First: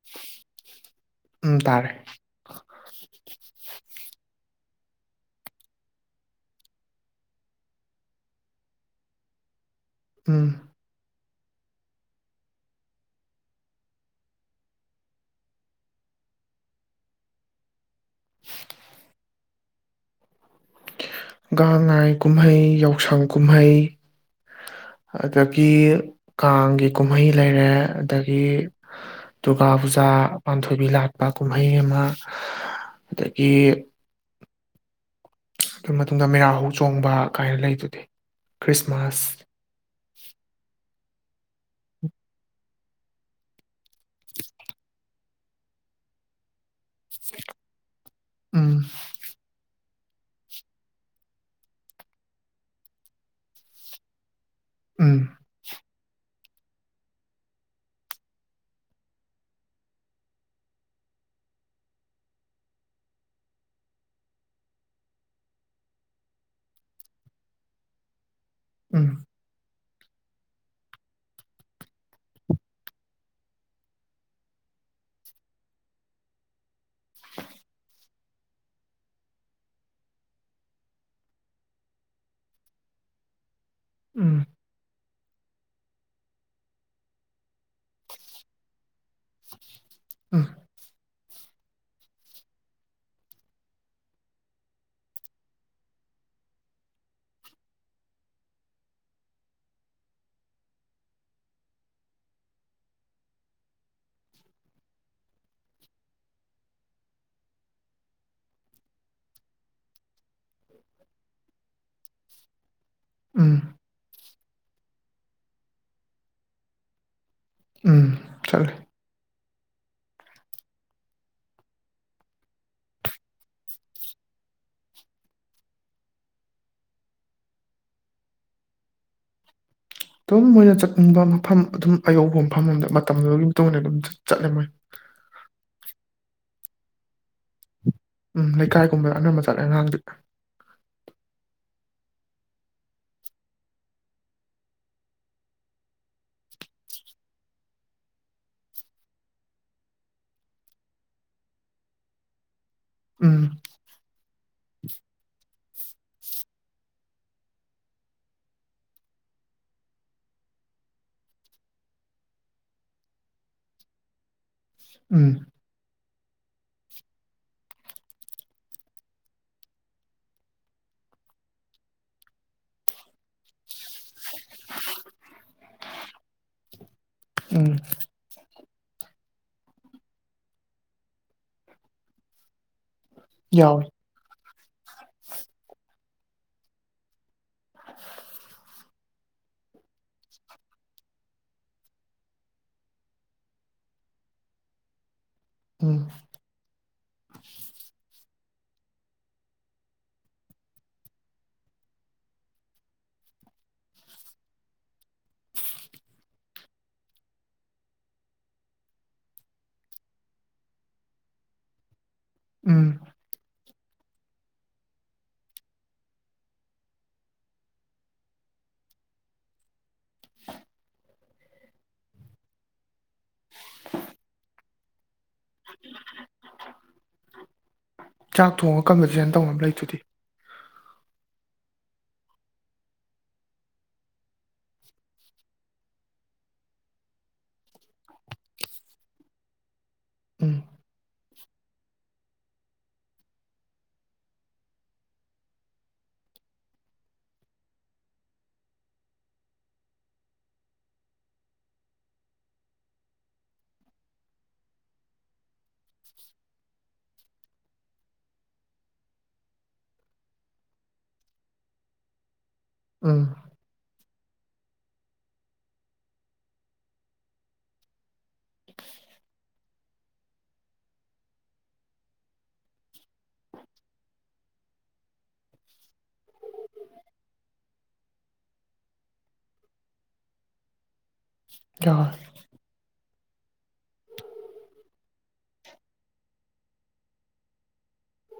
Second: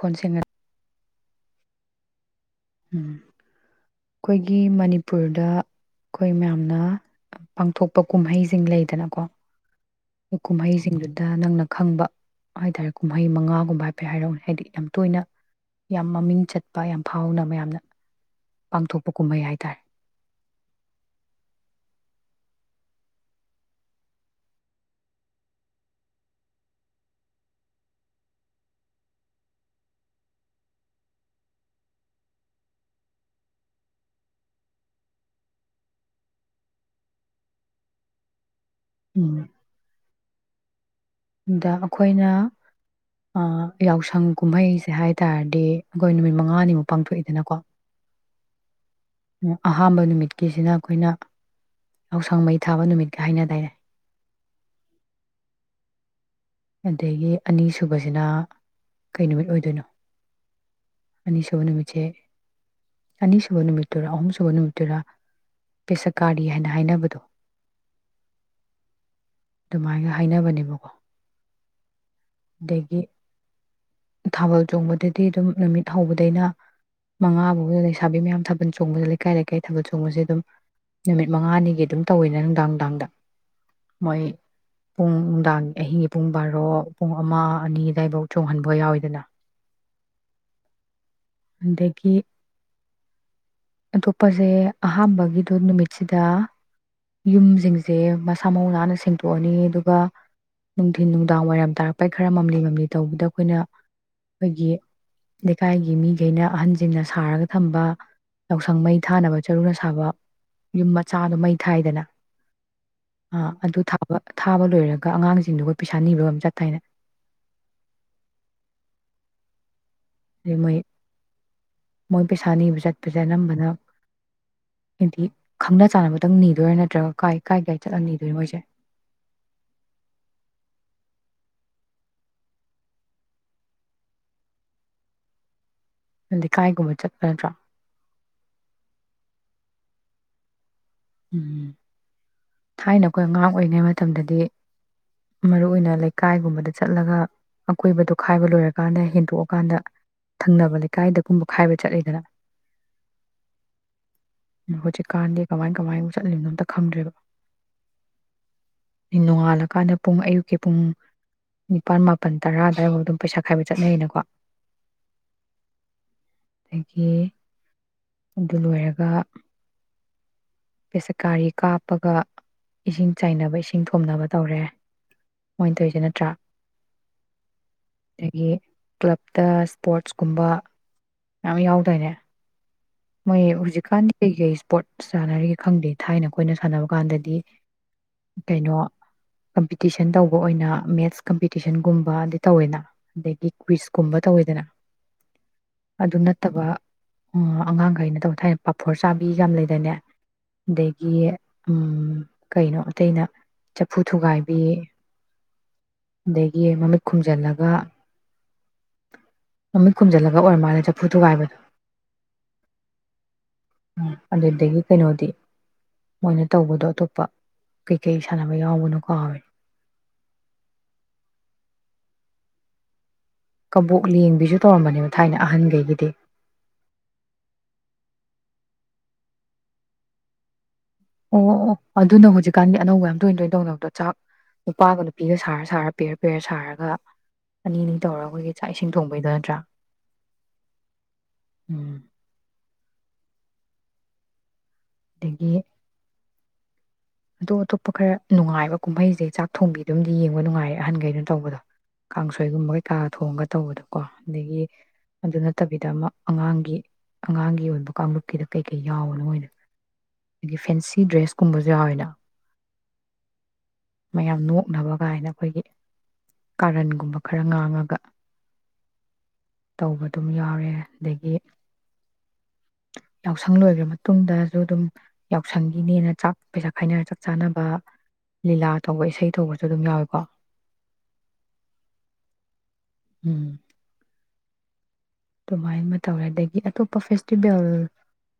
ꯀꯣꯟꯁꯦꯡ ꯎꯝ ꯇꯥꯔꯦ ꯎꯝ ꯈꫭꯏꯒꯤ ꯑꯩꯈꯣꯏꯒꯤ ꯃꯅꯤꯄꯨꯔꯗ ꯑꯩꯈꯣꯏ ꯃꯌꯥꯝꯅ ꯄꯥꯡꯊꯣꯛꯄ ꯀꯨꯝꯍꯩꯁꯤꯡ ꯂꯩꯗꯅꯀꯣ ꯎꯝ ꯀꯨꯝꯍꯩꯁꯤꯡꯗꯨ ꯑ ꯗ ꯅꯪꯅ ꯈꯪꯕ ꯍꯥꯏꯇꯥꯔꯦ ꯀꯨꯝꯍꯩ ꯃꯉꯥꯒꯨꯝꯕ ꯍꯥꯏꯐꯦꯠ ꯍꯥꯏꯔꯛꯅꯦ ꯍꯥꯏꯗꯤ ꯌꯥꯝ ꯇꯣꯏꯅ ꯌꯥꯝ ꯃꯃꯤꯡ ꯆꯠꯄ ꯌꯥꯝ ꯐꯥꯎꯅ ꯃꯌꯥꯝꯅ ꯄꯥꯡꯊꯣꯛꯄ ꯀꯨꯝꯕꯩ ꯍꯥꯏ ꯇ [unintelligible] ꯒꯥꯡ ꯉꯥꯏ ꯀꯨꯝꯍꯩ ꯌꯥꯎꯁꯪ ꯀꯨꯝꯍꯩ ꯑꯗꯒꯤ ꯀꯥꯡꯒꯤ ꯀꯨꯝꯍꯩ ꯂꯩꯔꯦ ꯑꯗꯒꯤ ꯗꯨꯔꯒꯥ ꯄꯨꯖꯥ ꯄꯥꯟꯊꯣꯏꯕꯤ ꯂꯥꯠꯄ ꯀꯨꯝꯍꯩ ꯑꯃ ꯑꯗꯒꯤ ꯑꯗꯨ ꯃꯇꯨꯡꯗ ꯃꯦꯔꯥ ꯍꯧ ꯆꯣꯡꯕ ꯀꯥꯏꯅ ꯂꯩꯗꯨꯗꯤ ꯈ꯭ꯔꯤꯁꯃꯥꯁ ꯎꯝ ꯑꯗ ꯑꯩꯈꯣꯏꯅ ꯌꯥꯎꯁꯪ ꯀꯨꯝꯍꯩꯁꯦ ꯍꯥꯏ ꯇꯥꯔꯗꯤ ꯑꯩꯈꯣꯏ ꯅꯨꯃꯤꯠ ꯃꯉꯥꯅꯤꯃꯨꯛ ꯄꯥꯡꯊꯣꯛꯏꯗꯅꯀꯣ ꯎꯝ ꯑꯍꯥꯥꯟꯕ ꯅꯨꯃꯤꯠꯀꯤꯁꯤꯅ ꯑꯩꯈꯣꯏꯅ ꯌꯥꯎꯁꯪ ꯃꯩ ꯊꯥꯕ ꯅꯨꯃꯤꯠꯀ ꯍꯥꯏꯅ ꯇꯔꯦ ꯎꯝ ꯑꯗꯒꯤ ꯑꯅꯤꯁꯨꯕꯁꯤꯅ ꯀꯩ ꯅꯨꯃꯤꯠ ꯑꯣꯏꯗꯣꯏꯅꯣ ꯑꯅꯤꯁꯨꯕ ꯅꯨꯃꯤꯠꯁꯦ ꯑꯅꯤꯁꯨꯕ ꯅꯨꯃꯤꯠꯇꯔꯥ ꯑꯍꯨꯝꯁꯨꯕ ꯅꯨꯃꯤꯠꯇꯔꯥ ꯄꯦꯁꯛ ꯀꯥꯔꯤ ꯍꯥꯏꯅ ꯍꯥꯏꯅꯕꯗꯣ ꯎꯝ ꯑꯗꯨꯃꯥꯏꯒ ꯍꯥꯏꯅꯕꯅꯦꯕꯀꯣ ꯑꯗꯒꯤ ꯊꯥꯕꯜ ꯆꯣꯡꯕꯗꯗꯤ ꯑꯗꯨꯝ ꯅꯨꯃꯤꯠ ꯍꯧꯕꯗꯩꯅ ꯃꯉꯥ ꯐꯥꯎ ꯂꯩꯁꯥꯕꯤ ꯃꯌꯥꯝ ꯊꯥꯕꯜ ꯆꯣꯡꯕꯗ ꯂꯩꯀꯥꯏ ꯂꯩꯀꯥꯏ ꯊꯥꯕꯜ ꯆꯣꯡꯕꯁꯦ ꯑꯗꯨꯝ ꯅꯨꯃꯤꯠ ꯃꯉꯥꯅꯤꯒꯤ ꯑꯗꯨꯝ ꯇꯧꯋꯤꯅꯦ ꯅꯨꯡꯗꯥꯡ ꯅꯨꯡꯗꯥꯡꯗ ꯃꯣꯏ ꯎꯝ ꯄꯨꯡ ꯅꯨꯡꯗꯥꯡ ꯑꯍꯤꯡꯒꯤ ꯄꯨꯡ ꯕꯥꯔꯣ ꯄꯨꯡ ꯑꯃ ꯑꯅꯤ ꯑꯗꯨꯋꯥꯏꯐꯧ ꯆꯣꯡꯍꯟꯕ ꯌꯥꯎꯋꯤꯗꯅ [unintelligible] ꯑꯗꯒꯤ ꯑꯇꯣꯞꯄꯁꯦ ꯑꯍꯥꯝꯕꯒꯤꯗꯣ ꯅꯨꯃꯤꯠ ꯌꯨꯝꯁꯤꯡꯁꯦ ꯌꯨꯝ ꯃꯆꯥꯗꯨ ꯃꯩ ꯍꯥꯏꯗꯅ ꯑ ꯎꯝ ꯑꯗꯨ ꯊꯥꯕ ꯊꯥꯕ ꯂꯣꯏꯔꯒ ꯑꯉꯥꯡꯁꯤꯡꯗꯨꯒ ꯄꯩꯁꯥ ꯅꯤꯕ ꯑꯃ ꯆ ꯇꯥꯏꯅꯌ ꯎꯝ ꯆꯂꯦ ꯑꯩ ꯃꯣꯏ ꯃꯣꯏ ꯄꯩꯁꯥ ꯅꯤꯕ ꯆꯠꯄꯁꯦ ꯑꯅꯝꯕꯅ ꯍꯥꯏꯗꯤ ꯈꯪꯅ ꯆꯥꯅꯕ ꯈꯤꯇꯪ ꯅꯤꯗꯣꯏꯔꯣ ꯅꯠꯇ꯭ꯔꯒ ꯀꯥꯏ ꯀꯥꯏ ꯀꯥꯏ ꯆꯠꯂ ꯅꯤꯗꯣꯏꯅꯣ ꯃꯣꯏꯁꯦ ꯑꯗꯨꯝ ꯃꯣꯏꯅ ꯆꯠꯅꯤꯡꯕ ꯃꯐꯝ ꯑꯗꯨꯝ ꯑꯌꯧꯕ ꯃꯐꯝ ꯑꯃꯗ ꯃꯇꯝꯗꯨꯒꯤꯇ ꯑꯣꯏꯅ ꯑꯗꯨꯝ ꯆꯠꯂꯦ ꯃꯣꯏ ꯅꯗꯤ ꯀꯥꯏ ꯒꯨꯝꯕ ꯆꯠꯄꯅꯠꯇ꯭ꯔꯥ ꯎꯝ ꯂꯩꯀꯥꯏꯒꯨꯝꯕꯗ ꯑꯅꯝꯕ ꯆꯠꯂꯦ ꯑꯉꯥꯡ ꯎꯝ ꯊꯥꯏꯅ ꯑꯩꯈꯣꯏ ꯑꯉꯥꯡ ꯑꯣꯏꯔꯤꯉꯩ ꯃꯇꯝꯗꯗꯤ ꯃꯔꯨ ꯑꯣꯏꯅ ꯂꯩꯀꯥꯏꯒꯨꯝꯕꯗ ꯆꯠꯂꯒ ꯑꯀꯣꯏꯕꯗꯣ ꯈꯥꯏꯕ ꯂꯣꯏꯔꯀꯥꯟꯗ ꯍꯦꯟꯗꯣꯛꯑꯀꯥꯟꯗ ꯊꯪꯅꯕ ꯂꯩꯀꯥꯏꯗꯒꯨꯝꯕ ꯈꯥꯏꯕ ꯆꯠꯂꯤꯗꯅ ꯎꯝ ꯍꯨꯖꯤꯀꯥꯟꯗꯤ ꯀꯃꯥꯏ ꯀꯃꯥꯏ ꯆꯠꯂꯤꯕꯅꯣ ꯑꯝꯇ ꯈꯪꯗ꯭ꯔꯦꯕ ꯅꯣꯡꯉꯥꯜꯂꯀꯥꯟꯗ ꯄꯨꯡ ꯑꯌꯨꯛꯀꯤ ꯄꯨꯡ ꯅꯤꯄꯥꯜ ꯃꯥꯄꯜ ꯇꯔꯥ ꯑꯗꯨꯋꯥꯏꯐꯥꯎ ꯑꯗꯨꯝ ꯄꯩꯁꯥ ꯈꯥꯏꯕ ꯆꯠꯅꯩꯅꯀꯣ ꯎꯝ ꯑꯗꯒꯤ ꯑꯗꯨ ꯂꯣꯏꯔꯒ ꯄꯦꯁꯀꯥꯔꯤ ꯀꯥꯞꯄꯒ ꯏꯁꯤꯡ ꯆꯥꯏꯅꯕ ꯏꯁꯤꯡ ꯊꯣꯅꯕ ꯇꯧꯔꯦ ꯃꯣꯏꯅ ꯇꯩꯁꯦ ꯅꯠꯇ꯭ꯔꯥ ꯎꯝ ꯑꯗꯒꯤ ꯀ꯭ꯂꯞꯇ ꯏꯁꯄꯣꯔꯠꯁ ꯀꯨꯝꯕ ꯃꯌꯥꯝ ꯌꯥꯎꯗꯣꯏꯅꯦ ꯃꯣꯏ ꯌꯥꯎꯋꯤ ꯍꯧꯖꯤꯛꯀꯥꯟꯗꯤ ꯀꯩ-ꯀꯩ ꯏꯁꯄꯣꯔꯠ ꯁꯥꯟꯅꯔꯤ ꯈꯪꯗꯦ ꯊꯥꯏꯅ ꯑꯩꯈꯣꯏꯅ ꯁꯥꯟꯅꯕ ꯀꯥꯟꯗꯗꯤ ꯀꯩꯅꯣ ꯀꯝꯄꯤꯇꯤꯁꯟ ꯇꯧꯕ ꯑꯣꯏꯅ ꯃꯦꯠꯁ ꯀꯝꯄꯤꯇꯤꯁꯟꯒꯨꯝꯕꯗꯤ ꯇꯧꯋꯦꯅ ꯑꯗꯒꯤ ꯀꯨꯏꯤꯁꯀꯨꯝꯕ ꯇꯧꯋꯦꯗꯅ ꯎꯝ ꯑꯗꯨ ꯅꯠꯇꯕ ꯑ ꯀꯩꯅꯣ ꯇꯧꯕ ꯊꯥꯏꯅ ꯄꯥꯐꯣꯔ ꯆꯥꯕꯤ ꯌꯥꯝ ꯂꯩꯗꯅꯦ ꯑꯗꯒꯤ ꯀꯩꯅꯣ ꯑꯇꯩꯅ ꯆꯐꯨ ꯊꯨꯒꯥꯏꯕꯤ ꯑꯗꯒꯤ ꯃꯃꯤꯠ ꯈꯨꯝꯖꯤꯜꯂꯒ ꯃꯃꯤꯠ ꯈꯨꯝꯖꯤꯜꯂꯒ ꯑꯣꯏꯔ ꯃꯥꯜꯂꯦ ꯆꯐꯨ ꯊꯨꯒꯥꯏꯕꯗꯣ ꯎꯝ ꯎ ꯑꯗꯨꯗꯒꯤ ꯀꯩꯅꯣꯗꯤ ꯃꯣꯏꯅ ꯇꯧꯕꯗꯣ ꯑꯇꯣꯞꯄ ꯀꯩꯀꯩ ꯁꯥꯟꯅꯕ ꯌꯥꯎꯕꯅꯣ ꯀꯥꯎꯔꯦ ꯀꯕꯣꯛ ꯂꯦꯡꯕꯤꯁꯨ [unintelligible] ꯊꯥꯏꯅ ꯑꯍꯟꯈꯩꯒꯤꯗꯤ [unintelligible] ꯇꯧ ꯑꯃ ꯂꯩꯗꯨꯗꯤ ꯑꯣ ꯑꯣ ꯑꯗꯨꯅ ꯍꯧꯖꯤꯛꯀꯥꯟꯗꯤ ꯑꯅꯧꯕ ꯌꯥꯝ ꯇꯣꯏꯅ ꯇꯣꯏꯅ ꯇꯧꯅꯕꯗꯣ ꯆꯥꯛ ꯅꯨꯄꯥꯒ ꯅꯨꯄꯤꯒ ꯁꯥꯔ ꯁꯥꯔ ꯄꯦꯔ ꯄꯦꯔ ꯁꯥꯔꯒ ꯑꯅꯤ ꯑꯅꯤ ꯇꯧꯔꯒ ꯑꯩꯈꯣꯏꯒꯤ ꯆꯥꯛ ꯏꯁꯤꯡ ꯊꯣꯡꯕꯩꯗꯣ ꯅꯠꯇ꯭ꯔꯥ ꯎꯝ ꯎꯝ ꯗꯒꯤ ꯑꯇꯣꯞ ꯑꯇꯣꯞꯄ ꯈꯔ ꯅꯨꯡꯉꯥꯏꯕ ꯀꯨꯝꯍꯩꯁꯦ ꯆꯥꯛ ꯊꯣꯡꯕꯤꯗꯨꯝꯗꯤ ꯌꯦꯡꯕ ꯅꯨꯡꯉꯥꯏꯔ ꯑꯍꯟꯈꯩꯅꯣ ꯇꯧꯕꯗꯣ ꯀꯥꯡꯁꯣꯏꯒꯨꯝꯕ ꯀꯩꯀꯥꯒ ꯊꯣꯡꯉꯒ ꯇꯧꯕꯗꯀꯣ ꯑꯗꯒꯤ ꯑꯗꯨ ꯅꯠꯇꯕꯤꯗ ꯑꯃ ꯑꯉꯥꯡꯒꯤ ꯑꯉꯥꯡꯒꯤ ꯑꯣꯏꯕ ꯀꯥꯡꯂꯨꯞꯀꯤꯗ ꯀꯩꯀꯩ ꯌꯥꯎꯕꯅꯣ ꯃꯣꯏꯗ ꯑꯗꯒꯤ ꯐꯦꯟꯁꯤ ꯗ꯭ꯔꯦꯁ ꯀꯨꯝꯕꯁꯨ ꯌꯥꯎꯋꯦꯅ ꯑꯝ ꯃꯌꯥꯝ ꯅꯣꯛꯅꯕ ꯀꯥꯏꯅ ꯑꯩꯈꯣꯏꯒꯤ ꯀꯥꯔꯟꯒꯨꯝꯕ ꯈꯔ ꯉꯥꯡꯉꯒ ꯇꯧꯕ ꯑꯗꯨꯝ ꯌꯥꯎꯔꯦ ꯑꯗꯒꯤ ꯌꯥꯎꯁꯪ ꯂꯣꯏꯈ꯭ꯔ ꯃꯇꯨꯡꯗꯁꯨ ꯑꯗꯨꯝ ꯌꯥꯎꯁꯪꯒꯤꯅꯦꯅ ꯆꯥꯛ ꯄꯩꯁꯥ ꯍꯥꯏꯅꯔ ꯆꯥꯛ ꯆꯥꯅꯕ ꯂꯤꯂꯥ ꯇꯧꯕ ꯏꯁꯩ ꯇꯧꯕꯁꯨ ꯑꯗꯨꯝ ꯌꯥꯎꯋꯤꯀꯣ [inaudible] ꯎꯝ ꯑꯗꯨꯃꯥꯏꯅ ꯑꯃ ꯇꯧꯔꯦ ꯑꯗꯒꯤ ꯑꯇꯣꯞꯄ ꯐꯦꯁꯇꯤꯚꯦꯜ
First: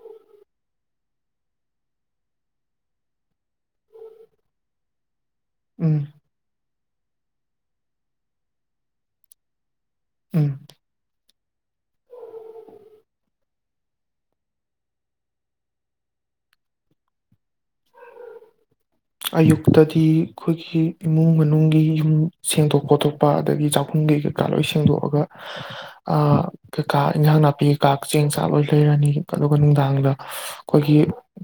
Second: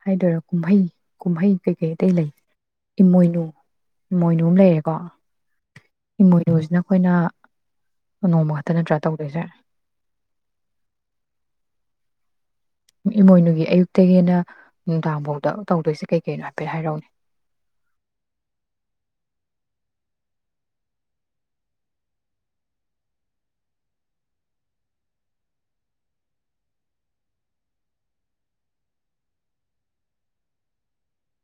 ꯍꯥꯏꯗꯔꯦ ꯀꯨꯝꯍꯩ ꯀꯨꯝꯍꯩ ꯀꯩꯀꯩ ꯑꯇꯩ ꯂꯩ ꯏꯃꯣꯏꯅꯨ ꯏꯃꯣꯏꯅꯨ ꯑꯃ ꯂꯩꯔꯦꯀꯣ ꯎꯝ ꯑꯃꯣꯏꯅꯨ ꯖꯤꯅ ꯑꯩꯈꯣꯏꯅ ꯅꯣꯡꯃ ꯈꯛꯇ ꯅꯠꯇ꯭ꯔꯥ ꯇꯧꯗꯣꯏꯁꯦ ꯎꯝ ꯏꯃꯣꯏꯅꯨꯒꯤ ꯑꯌꯨꯛꯇꯒꯤꯅ ꯅꯨꯡꯗꯥꯡ ꯐꯥꯎꯗ ꯇꯧꯗꯣꯏꯁꯦ ꯀꯩ ꯀꯩꯅꯣ ꯍꯥꯏꯐꯦꯠ ꯍꯥꯏꯔꯛꯎꯅꯦ ꯑꯌꯨꯛꯇꯗꯤ ꯑꯩꯈꯣꯏꯒꯤ ꯏꯃꯨꯡ ꯃꯅꯨꯡꯒꯤ ꯌꯨꯝ ꯁꯦꯡꯗꯣꯛ ꯈꯣꯠꯇꯣꯛꯄ ꯑꯗꯒꯤ ꯆꯥꯛꯈꯨꯝꯒꯤ ꯀꯩꯀꯥ ꯂꯣꯏ ꯁꯦꯡꯗꯣꯛꯑꯒ ꯀꯩꯀꯥ ꯏꯟꯖꯥꯡ ꯅꯥꯄꯤ ꯀꯩꯀꯥ ꯆꯦꯡ ꯆꯥꯛ ꯂꯣꯏ ꯂꯩꯔꯅꯤ ꯑꯗꯨꯒ ꯅꯨꯡꯗꯥꯡꯗ ꯑꯩꯈꯣꯏꯒꯤ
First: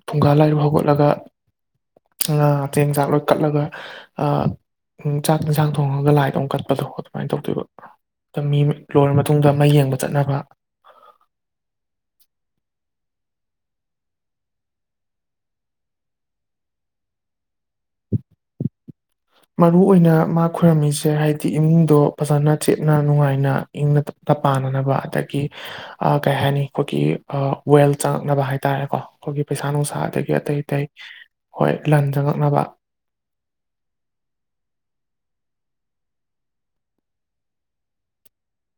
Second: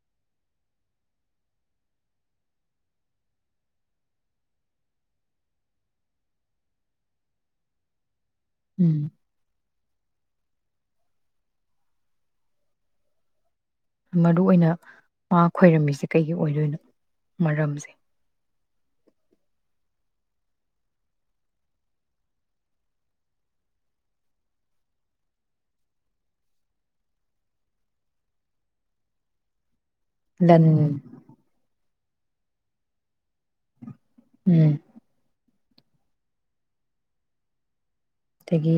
ꯐꯨꯡꯒꯥ ꯂꯥꯏꯔꯨ ꯍꯧꯒꯠꯂꯒ ꯉꯥ ꯆꯦꯡꯖꯥꯛ ꯂꯣꯏ ꯀꯠꯂꯒ ꯑꯥ ꯎ ꯆꯥꯛ ꯏꯟꯁꯥꯡ ꯊꯣꯡꯉꯒ ꯂꯥꯏꯗ ꯑꯃꯛ ꯀꯠꯄꯗꯣ ꯑꯗꯨꯃꯥꯏꯅ ꯇꯧꯗꯣꯏꯕ ꯇ ꯃꯤ ꯎꯝ ꯂꯣꯏꯔꯕ ꯃꯇꯨꯡꯗ ꯃꯩ ꯌꯦꯡꯕ ꯆꯠꯅꯕ ꯃꯔꯨꯏ ꯑꯣꯏꯅ ꯃꯥ ꯈꯣꯏꯔꯝꯃꯤꯁꯦ ꯀꯩꯒꯤ ꯑꯣꯏꯗꯣꯏꯅꯣ ꯃꯔꯝꯁꯦ ꯃꯔꯨꯏꯅ ꯃꯥ ꯈꯣꯏꯔꯝꯃꯤꯁꯦ ꯍꯥꯏꯗꯤ ꯏꯃꯨꯡꯗꯣ ꯐꯖꯅ ꯆꯦꯠꯅ ꯅꯨꯡꯉꯥꯏꯅ ꯏꯪꯅ ꯇꯞ-ꯄꯥꯟꯅꯅꯕ ꯑꯗꯒꯤ ꯑꯥ ꯀꯩ ꯍꯥꯏꯅꯤ ꯑꯈꯣꯏꯒꯤ ꯑꯥ ꯋꯦꯜ꯭ꯇ ꯆꯪꯉꯛꯅꯕ ꯍꯥꯏ ꯇꯥꯔꯦꯀꯣ ꯑꯩꯈꯣꯏꯒꯤ ꯄꯩꯁꯥ ꯅꯨꯡꯁꯥ ꯑꯗꯒꯤ ꯑꯇꯩ ꯂꯟ ꯑꯇꯩ ꯍꯣꯏ ꯂꯟ ꯆꯪꯉꯛꯅꯕ ꯎꯝ ꯑꯗꯒꯤ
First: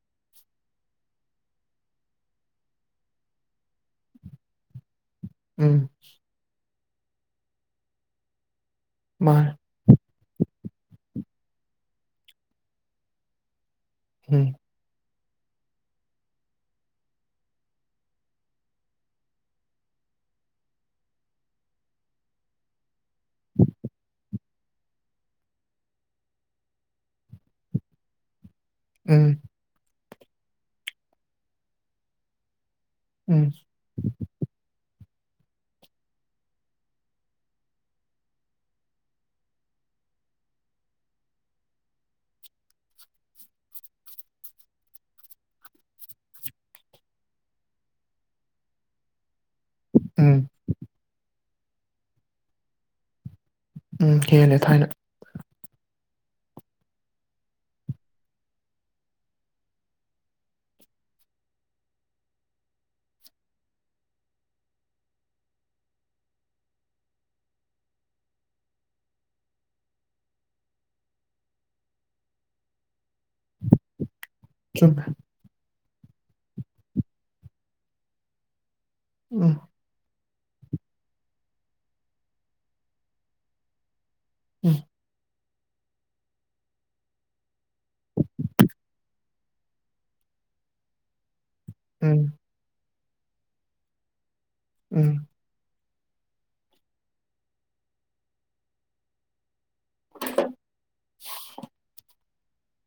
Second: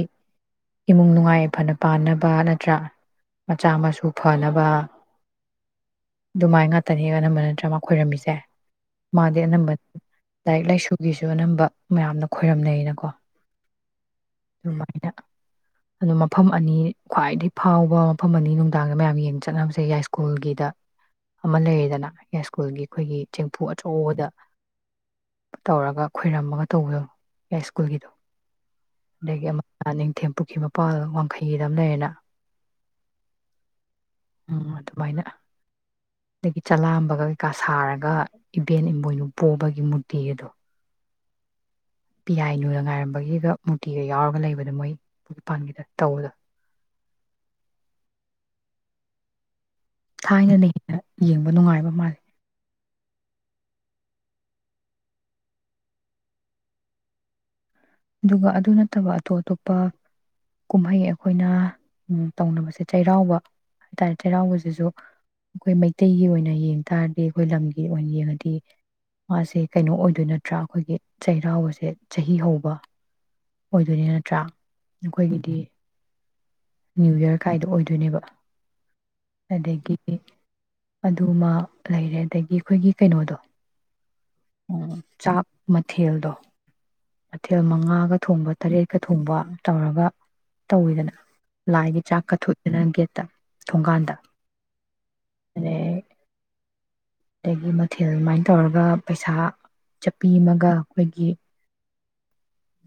ꯏꯃꯨꯡ ꯅꯨꯡꯉꯥꯏ ꯌꯥꯏꯐꯅ ꯄꯥꯟꯅꯕ ꯅꯠꯇ꯭ꯔꯥ ꯃꯆꯥ ꯃꯁꯨ ꯐꯅꯕ ꯎꯝ ꯑꯗꯨꯃꯥꯏ ꯉꯥꯇꯅꯤ ꯑꯅꯝꯕ ꯅꯠꯇ꯭ꯔ ꯃꯥ ꯈꯣꯏꯔꯝꯃꯤꯁꯦ ꯃꯥꯗꯤ ꯃꯥꯅꯦ ꯑꯅꯝꯕ ꯂꯥꯏꯔꯤꯛ ꯂꯥꯏꯁꯨꯒꯤꯁꯨ ꯑꯗꯨ ꯑꯅꯝꯕ ꯃꯌꯥꯝꯅ ꯈꯣꯏꯔꯝꯅꯩꯌꯦꯅꯀꯣ ꯎꯝ ꯑꯗꯨꯃꯥꯏꯅ ꯑꯗꯣ ꯃꯐꯝ ꯑꯅꯤ ꯈ꯭ꯋꯥꯏꯗꯒꯤ ꯐꯥꯎꯕ ꯃꯐꯝ ꯑꯅꯤ ꯅꯨꯡꯗꯥꯡꯗ ꯃꯌꯥꯝ ꯌꯦꯡ ꯆꯠꯅꯕꯁꯦ ꯌꯥꯏꯁ꯭ꯀꯨꯜꯒꯤꯗ ꯑꯃ ꯂꯩꯔꯦꯗꯅ ꯌꯥꯏꯁꯀꯨꯜꯒꯤ ꯑꯩꯈꯣꯏꯒꯤ ꯆꯦꯡꯐꯨ ꯑꯆꯧꯕꯗ ꯇꯧꯔꯒ ꯈꯣꯏꯔꯝꯃꯒ ꯇꯧꯕꯗꯣ ꯌꯥꯏꯁ꯭ꯀꯨꯜꯒꯤꯗꯣ ꯎꯝ ꯑꯗꯒꯤ ꯑꯃ [unintelligible] ꯊꯦꯝ ꯄꯨꯨꯀꯤ ꯃꯄꯥꯜ ꯋꯥꯡꯈꯩꯒꯤꯗ ꯑꯃ ꯂꯩꯔꯦꯅ ꯎꯝ ꯃꯥꯏꯅ ꯑꯗꯒꯤ ꯆꯂꯥꯝꯕꯒ ꯀꯩꯀꯥ ꯁꯥꯔꯒ, ꯏꯕꯦꯟ ꯏꯃꯣꯏꯅꯨ ꯄꯣꯕꯒꯤ ꯃꯨꯔꯇꯤ ꯒꯗꯣ ꯄꯤꯌꯥꯏꯅꯨꯅ ꯉꯥꯏꯔꯝꯕꯒꯤꯒ [unintelligible] ꯌꯥꯎꯔꯒ ꯂꯩꯕꯗ ꯃꯣꯏ ꯄꯥꯟꯒꯤꯗ ꯇꯧꯕꯗꯣ ꯎꯝ ꯊꯥꯏꯅ ꯅꯩꯅ ꯌꯦꯡꯑꯣ ꯅꯨꯡꯉꯥꯏꯕ ꯃꯥꯜꯂꯦ ꯎꯝ ꯍꯦꯂꯦ ꯊꯥꯏꯅ ꯑꯗꯨꯒ ꯑꯗꯨ ꯅꯠꯇꯕ ꯑꯇꯣ ꯑꯇꯣꯞꯄ ꯀꯨꯝꯍꯩ ꯑꯩꯈꯣꯏꯅ ꯇꯧꯅꯕꯁꯦ ꯆꯩꯔꯥꯎꯕ ꯍꯥꯏ ꯇꯥꯔꯦ ꯆꯩꯔꯥꯎꯕꯖꯤꯁꯨ ꯑꯩꯈꯣꯏ ꯃꯩꯇꯩꯒꯤ ꯑꯣꯏꯅ ꯌꯦꯡ ꯇꯥꯔꯗꯤ ꯑꯩꯈꯣꯏ ꯂꯝꯒꯤ ꯑꯣꯏꯅ ꯌꯦꯡꯉꯗꯤ ꯃꯥꯁꯦ ꯀꯩꯅꯣ ꯑꯣꯏꯗꯣꯏ ꯅꯠꯇ꯭ꯔꯥ ꯑꯩꯈꯣꯏꯒꯤ ꯆꯩꯔꯥꯎꯕꯁꯦ ꯆꯥꯍꯤ ꯍꯧꯕ ꯑꯣꯏꯗꯣꯌꯠ ꯇ꯭ꯔꯥ ꯆꯨꯝꯃꯦ ꯅꯈꯣꯏꯒꯤꯗꯤ ꯅ꯭ꯌꯨ ꯌꯔ ꯀꯥꯏꯗꯣ ꯑꯣꯏꯗꯣꯏꯅꯦꯕ ꯎꯝ ꯑꯗꯒꯤ ꯏ ꯑꯗꯨꯃ ꯂꯩꯔꯦ ꯑꯗꯒꯤ ꯑꯩꯈꯣꯏꯒꯤ ꯀꯩꯅꯣꯗꯣ ꯎꯝ ꯆꯥꯛ ꯃꯊꯦꯜꯗꯣ ꯃꯊꯦꯜ ꯃꯉꯥꯒ ꯊꯣꯡꯕ ꯇꯔꯦꯠꯀ ꯊꯣꯡꯕ ꯇꯧꯔꯒ ꯇꯧꯋꯤꯗꯅ ꯂꯥꯏꯒꯤ ꯎꯝ ꯆꯥꯛꯀꯥ [unintelligible] ꯒꯦꯠ ꯇꯥ ꯊꯣꯡꯒꯥꯟꯗ ꯎꯝ ꯗꯥꯒꯤ ꯃꯊꯦꯜ ꯃꯥꯏꯟ ꯇꯧꯔꯒ ꯄꯩꯁꯥ ꯆꯞꯄꯤ ꯑꯃꯒ ꯑꯩꯈꯣꯏꯒꯤ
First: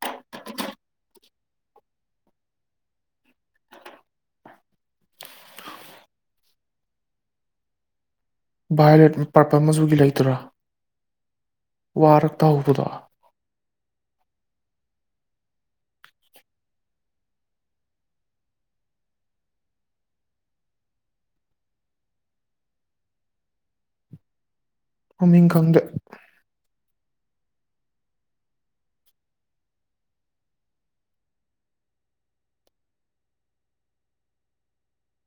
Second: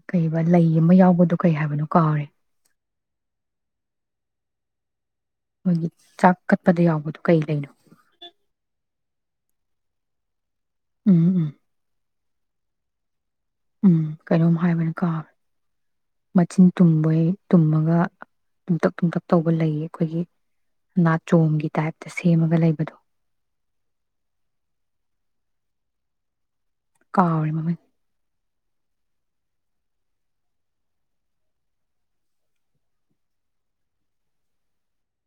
ꯀꯩꯕ ꯂꯩ ꯑꯃ ꯌꯥꯎꯕꯗꯣ ꯀꯩ ꯍꯥꯏꯕꯅꯣ ꯀꯥꯎꯔꯦ [unintelligible] ꯆꯥꯛ ꯀꯠꯄꯗ ꯌꯥꯎꯕꯗꯣ ꯀꯩ ꯂꯩꯅꯣ ꯚꯥꯏꯌꯣꯔꯂꯦꯠ ꯄꯔꯄꯜ ꯃꯆꯨꯒꯤ ꯂꯩꯗꯨꯔꯣ ꯎꯝ ꯎꯝ ꯋꯥꯔꯛ ꯇꯥꯎꯕꯗꯣ ꯎꯝ ꯀꯩꯅꯣꯝ ꯍꯥꯏꯕꯅꯦ ꯀꯥꯎꯑ ꯃꯆꯤꯟ ꯇꯨꯝꯕꯣꯏ ꯇꯨꯝꯃꯒ ꯇꯨꯝꯇꯛ ꯇꯨꯝꯇꯛ ꯇꯧꯕ ꯂꯩ ꯑꯩꯈꯣꯏꯒꯤ ꯅꯥꯆꯣꯡꯒꯤ ꯇꯥꯏꯞꯇ ꯁꯦꯝꯃꯒ ꯂꯩꯕꯗꯣ ꯃꯃꯤꯡ ꯈꯪꯗꯦ ꯀꯥꯎꯔꯦ ꯃꯃꯤꯡ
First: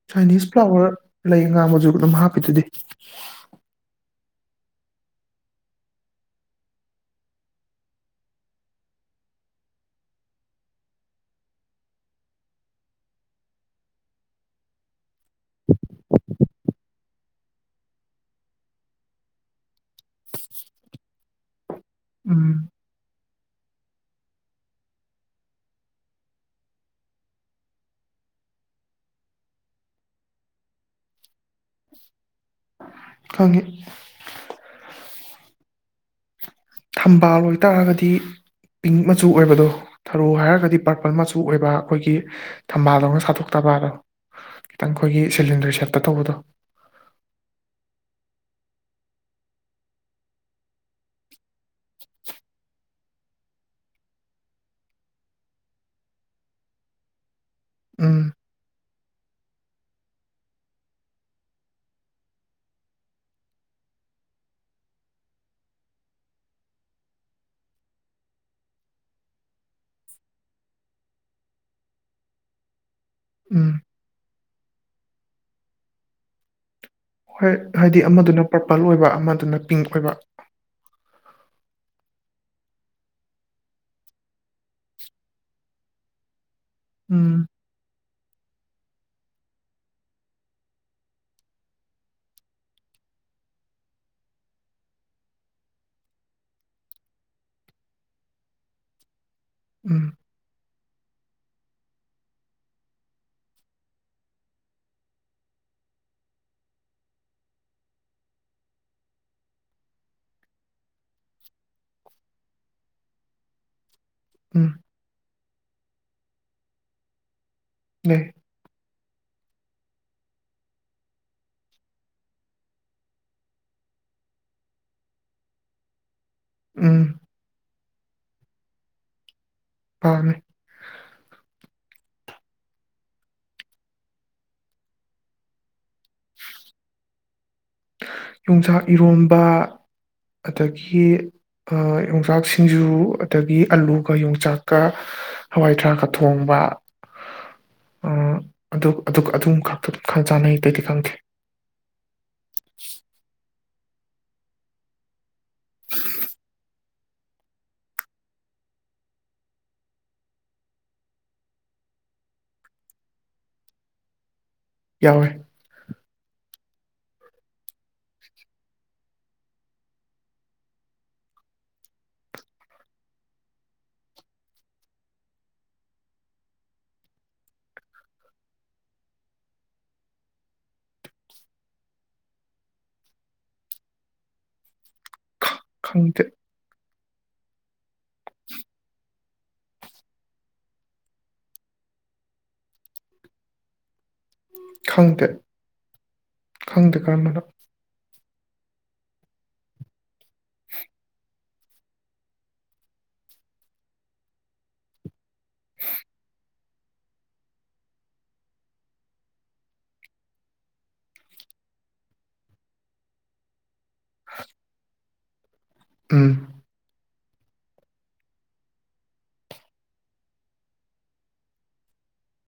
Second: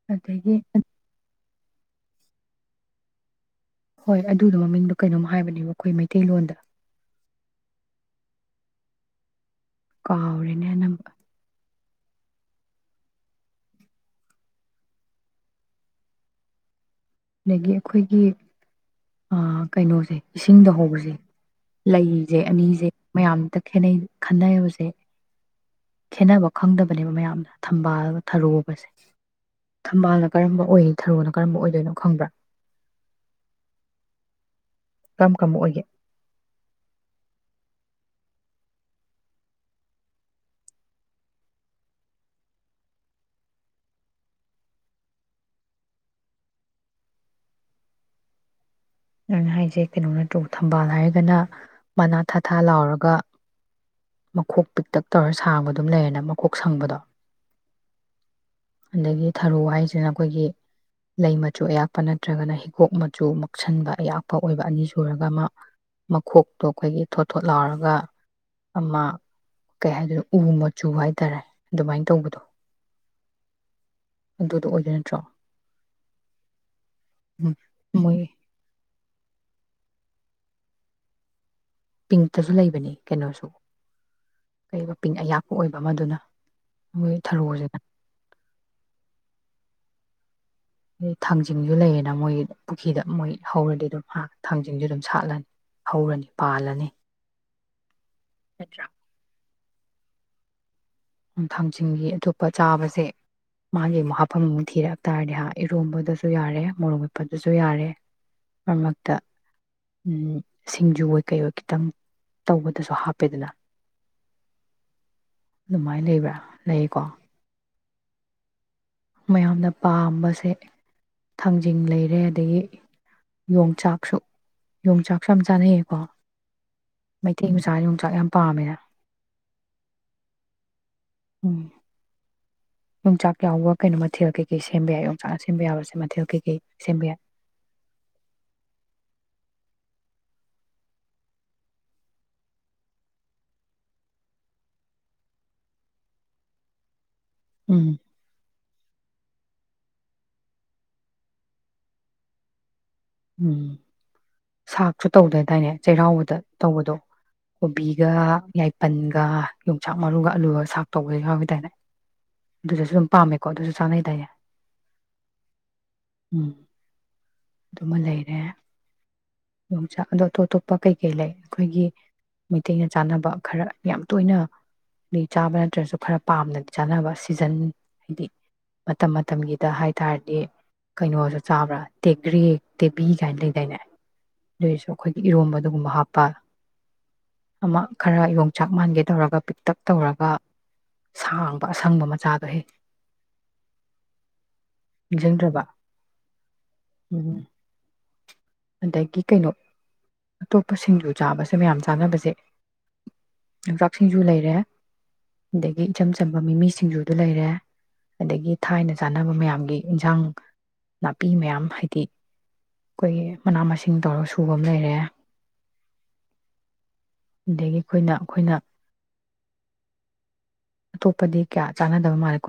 ꯆꯥꯏꯅꯤꯁ ꯑꯗꯒꯤ ꯐꯂꯥꯋ꯭ꯔ ꯂꯩ ꯉꯥꯡ ꯃꯖꯨ ꯑꯗꯨꯝ ꯍꯥꯞꯄꯤꯗꯨꯗꯤ ꯍꯣꯏ ꯑꯗꯨꯗꯣ ꯃꯃꯤꯡꯗꯣ ꯀꯩꯅꯣꯝ ꯍꯥꯏꯕꯅꯦꯕ ꯑꯩꯈꯣꯏ ꯃꯩꯇꯩꯂꯣꯟꯗ ꯀꯥꯎꯔꯦꯅꯦ ꯅꯝꯕ ꯑꯗꯒꯤ ꯑꯩꯈꯣꯏꯒꯤ ꯑ ꯀꯩꯅꯣꯁꯦ ꯏꯁꯤꯡꯗ ꯍꯧꯕꯁꯦ ꯂꯩꯖꯦ ꯎꯝ ꯑꯅꯤꯖꯦ ꯃꯌꯥꯝ ꯇꯥꯈꯦꯜꯂꯩ ꯈꯟꯅꯔꯦ ꯍꯧꯖꯤꯛ꯫ ꯈꯦꯟꯅꯕ ꯈꯪꯗꯕꯅꯦꯕ ꯃꯌꯥꯝꯅ ꯊꯝꯕꯥꯜ ꯊꯔꯣꯒꯁꯦ꯫ ꯊꯝꯕꯥꯜꯅ ꯀꯔꯝꯕ ꯑꯣꯏ ꯊꯔꯣꯅ ꯀꯔꯝꯕ ꯑꯣꯏꯗꯣꯏꯅꯣ ꯈꯪꯕ꯭ꯔꯥ ꯈꯪꯉꯤ ꯀꯝ ꯀꯝꯕ ꯑꯣꯏꯒꯦ ꯊꯝꯕꯥꯜ ꯑꯣꯏꯇꯥꯔꯒꯗꯤ ꯄꯤꯡ ꯃꯆꯨ ꯑꯣꯏꯕꯗꯣ ꯊꯔꯣ ꯍꯥꯏꯔꯒꯗꯤ ꯄ꯭ꯔꯄꯜ ꯃꯆꯨ ꯑꯣꯏꯕ ꯑꯩꯈꯣꯏꯒꯤ ꯊꯝꯕꯥꯜꯗꯧꯅ ꯁꯥꯇꯣꯛꯇꯕꯗꯣ ꯈꯤꯇꯪ ꯑꯩꯈꯣꯏꯒꯤ ꯁꯤꯂꯤꯟꯗꯔ ꯁꯦꯞꯇ ꯇꯧꯕꯗꯣ ꯅꯪ ꯍꯥꯏꯁꯦ ꯀꯩꯅꯣ ꯅꯠꯇ꯭ꯔꯣ ꯊꯝꯕꯥꯜ ꯍꯥꯏꯔꯒꯅ ꯃꯅꯥ ꯊꯥꯊꯥ ꯂꯥꯎꯔꯒ ꯃꯈꯣꯛ ꯄꯤꯛꯇꯛ ꯇꯧꯔ ꯁꯥꯡꯕ ꯑꯗꯨꯝ ꯂꯩꯔꯦꯅ ꯃꯈꯣꯛ ꯁꯪꯕꯗꯣ ꯎꯝ ꯑꯗꯒꯤ ꯊꯔꯣ ꯍꯥꯏꯁꯤꯅ ꯑꯩꯈꯣꯏꯒꯤ ꯂꯩ ꯃꯆꯨ ꯑꯌꯥꯛꯄ ꯅꯠꯇ꯭ꯔꯒꯅ ꯍꯤꯒꯣꯛ ꯃꯆꯨ ꯃꯛꯁꯟꯕ ꯑꯌꯥꯛꯄ ꯑꯣꯏꯕ ꯑꯅꯤ ꯁꯨꯔꯒ ꯑꯃ ꯃꯈꯣꯛꯇꯣ ꯑꯩꯈꯣꯏꯒꯤ ꯊꯣꯠ ꯊꯣꯠ ꯂꯥꯎꯔꯒ ꯑꯃ ꯀꯩ ꯍꯥꯏꯗꯣꯅꯣ ꯎ ꯃꯆꯨ ꯍꯥꯏꯇꯥꯔꯦ ꯑꯗꯨꯃꯥꯏ ꯇꯧꯕꯗꯣ ꯎꯝ ꯑꯗꯨꯗꯣ ꯑꯣꯏꯗꯣꯏ ꯅꯠꯇ꯭ꯔꯣ ꯍꯣꯏ ꯍꯥꯏꯗꯤ ꯃꯣꯏ ꯑꯃꯗꯨꯅ ꯄꯔꯄꯜ ꯑꯣꯏꯕ ꯑꯃꯗꯨꯅ ꯄꯤꯡꯛ ꯑꯣꯏꯕ [unintelligible] ꯄꯤꯡꯛꯇꯁꯨ ꯂꯩꯕꯅꯤ ꯀꯩꯅꯣꯁꯨ ꯀꯩꯕ ꯄꯤꯡ ꯑꯌꯥꯛꯄ ꯑꯣꯏꯕ ꯑꯃꯗꯨꯅ ꯃꯣꯏ ꯎꯝ ꯊꯔꯣꯁꯤꯅ ꯊꯥꯡꯖꯤꯡꯖꯨ ꯂꯩꯌꯦꯅ ꯃꯣꯏ ꯄꯨꯈꯤꯗ ꯃꯣꯏ ꯍꯧꯔꯗꯤ ꯑꯗꯨꯝ ꯍꯥ ꯊꯥꯡꯖꯤꯡꯖꯨ ꯑꯗꯨꯝ ꯁꯥꯠꯂꯅꯤ ꯍꯧꯔꯅꯤ ꯄꯥꯜꯂꯅꯤ ꯅꯠꯇ꯭ꯔꯥ ꯎꯝ ꯅꯨꯡ ꯊꯥꯡꯖꯤꯡꯒꯤ ꯑꯇꯣꯞꯄ ꯆꯥꯕꯁꯦ ꯃꯥꯒꯤ ꯑꯃꯨꯛ ꯍꯥꯞꯐꯝ ꯑꯃꯨꯛ ꯊꯥꯡꯖꯤꯡꯒꯤ ꯑꯇꯣꯞꯄ ꯆꯥꯕꯁꯦ ꯃꯥꯒꯤ ꯑꯃꯨꯛ ꯍꯥꯞꯐꯝ ꯑꯃꯨꯛ ꯊꯤꯔꯛ ꯇꯥꯔꯗꯤ ꯍꯥ ꯏꯔꯣꯝꯕꯗꯁꯨ ꯌꯥꯔꯦ ꯃꯣꯔꯣꯛ ꯃꯦꯠꯄꯗꯁꯨ ꯌꯥꯔꯦ ꯃꯔꯛ ꯃꯔꯛꯇ ꯎꯝ ꯁꯤꯡꯖꯨ ꯑꯣꯏ ꯀꯩ ꯑꯣꯏ ꯈꯤꯇꯪ ꯇꯧꯕꯗꯁꯨ ꯍꯥꯞꯄꯦꯗꯅ ꯎꯝ ꯑꯗꯨꯃꯥꯏꯅ ꯂꯩꯕ꯭ꯔꯥ ꯂꯩꯌꯦꯀꯣ ꯂꯩ ꯃꯌꯥꯝꯅ ꯄꯥꯝꯕꯁꯦ ꯊꯥꯡꯖꯤꯡ ꯂꯩꯔꯦ ꯑꯗꯒꯤ ꯌꯣꯡꯆꯥꯛꯁꯨ ꯌꯣꯡꯆꯥꯛꯁꯨ ꯌꯥꯝ ꯆꯥꯅꯩꯌꯦꯀꯣ ꯎꯝ ꯃꯩꯇꯩ ꯃꯆꯥ ꯌꯣꯡ ꯆꯥꯛ [unintelligible] ꯌꯥꯝ ꯄꯥꯝꯃꯦꯍꯥ ꯃꯅꯦ ꯎꯝ ꯌꯣꯡꯆꯥꯛ ꯌꯥꯎꯕ ꯀꯩꯅꯣ ꯃꯊꯦꯜ ꯀꯩꯀꯩ ꯁꯦꯝꯕ ꯌꯥꯏ ꯌꯣꯡꯆꯥꯛꯅ ꯁꯦꯝꯕ ꯌꯕꯁꯦ ꯃꯊꯦꯜ ꯀꯩꯀꯩ ꯁꯦꯝꯕ ꯌꯥꯏ ꯍꯥꯥꯥ ꯌꯣꯡꯆꯥꯛ ꯏꯔꯣꯝꯕ ꯑꯗꯒꯤ ꯑ ꯌꯣꯡꯆꯥꯛ ꯁꯤꯡꯖꯨ ꯑꯗꯒꯤ ꯑꯂꯨꯒ ꯌꯣꯡꯆꯥꯛꯀ ꯍꯋꯥꯏꯊꯔꯥꯛꯀ ꯊꯣꯡꯕ ꯎꯝ ꯑ ꯑꯗꯨ ꯑꯗꯨꯒ ꯑꯗꯨꯝ ꯈꯛꯇ ꯈꯪꯆꯟꯅꯩ ꯑꯇꯩꯗꯤ ꯈꯪꯗꯦ [unintelligible] ꯎꯝ ꯁꯥꯛꯁꯨ ꯇꯧꯗꯗꯥꯏꯅꯦ ꯆꯩꯔꯥꯎꯕꯗ ꯇꯧꯕꯗꯣ ꯀꯣꯕꯤꯒ ꯌꯥꯏꯄꯟꯒ ꯌꯣꯡꯆꯥꯛ ꯃꯔꯨꯒ ꯑꯂꯨꯒ ꯁꯥꯛ ꯇꯧꯕꯗ ꯌꯥꯎꯕꯩ ꯇ꯭ꯄ ꯑꯗꯨꯗꯁꯨ ꯑꯗꯨꯝ ꯄꯥꯝꯃꯦꯀꯣ ꯑꯗꯨꯁꯨ ꯆꯅꯩꯗꯥꯏꯅꯦ ꯌꯥꯎꯋꯦ [inaudible] ꯗꯨꯃ ꯂꯩꯔꯦ ꯌꯣꯡꯆꯥꯛ ꯑꯗꯣ ꯑꯇꯣꯞ ꯑꯇꯣꯞꯄ ꯀꯩ ꯀꯩ ꯂꯩ ꯑꯩꯈꯣꯏꯒꯤ ꯃꯩꯇꯩꯅ ꯆꯥꯅꯕ ꯈꯔ ꯌꯥꯝ ꯇꯣꯏꯅ-ꯗꯤ ꯆꯥꯕ ꯅꯠꯇ꯭ꯔꯁꯨ ꯈꯔ ꯄꯥꯝꯅꯗꯤ ꯆꯥꯅꯕ ꯁꯤꯖꯟ ꯍꯥꯏꯗꯤ ꯃꯇꯝ ꯃꯇꯝꯒꯤꯗ ꯍꯥꯏ ꯇꯥꯔꯗꯤ ꯀꯩꯅꯣꯁꯨ ꯆꯥꯕ꯭ꯔꯥ ꯇꯦꯒ꯭ꯔꯤ ꯇꯦꯕꯤ ꯀꯥꯏꯅ ꯂꯩꯗꯥꯏꯅꯦ ꯂꯩꯔꯁꯨ ꯑꯩꯈꯣꯏꯒꯤ ꯏꯔꯣꯟꯕ ꯑꯗꯨꯒꯨꯝꯕ ꯍꯥꯞꯄ ꯈꯪꯗꯦ ꯑꯃ ꯈꯔ ꯌꯣꯡꯆꯥꯛ ꯃꯥꯟꯒꯦ ꯇꯧꯔꯒ ꯄꯤꯛꯇꯞ ꯇꯧꯔꯒ ꯁꯥꯡꯕ ꯑꯁꯪꯕ ꯃꯆꯥꯗꯣ ꯍꯦ ꯈꯪꯗꯦ ꯈꯪꯗꯦ ꯎꯝ ꯀꯥꯔꯝꯕꯅꯣ ꯑꯗꯒꯤ ꯀꯩꯅꯣ ꯑꯇꯣꯞꯄ ꯁꯤꯡꯖꯨ ꯆꯥꯕꯁꯦ ꯃꯌꯥꯝ ꯆꯥꯅꯕꯁꯦ ꯌꯣꯟꯆꯥꯛ ꯁꯤꯡꯖꯨ ꯂꯩꯔꯦ ꯑꯗꯒꯤ ꯏꯆꯝ ꯆꯝꯕ ꯃꯤꯃꯤ ꯁꯤꯡꯖꯨꯗꯨ ꯂꯩꯔꯦ ꯑꯗꯒꯤ ꯊꯥꯏꯅ ꯆꯥꯅꯕ ꯃꯌꯥꯝꯒꯤ ꯏꯟꯖꯥꯡ ꯅꯥꯄꯤ ꯃꯌꯥꯝ ꯍꯥꯏꯗꯤ ꯑꯩꯈꯣꯏ ꯃꯅꯥ ꯃꯁꯤꯡ ꯅꯨꯡ ꯇꯧꯔꯒ ꯁꯨꯕ ꯑꯃ ꯂꯩꯔꯦ ꯎꯨꯝ ꯑꯗꯩꯒꯤ ꯑꯩꯈꯣꯏꯅ ꯑꯩꯈꯣꯏꯅ ꯑꯇꯣꯄꯗꯤ ꯀꯌꯥ ꯆꯥꯟꯅꯗꯕ ꯃꯥꯜꯂꯦꯀ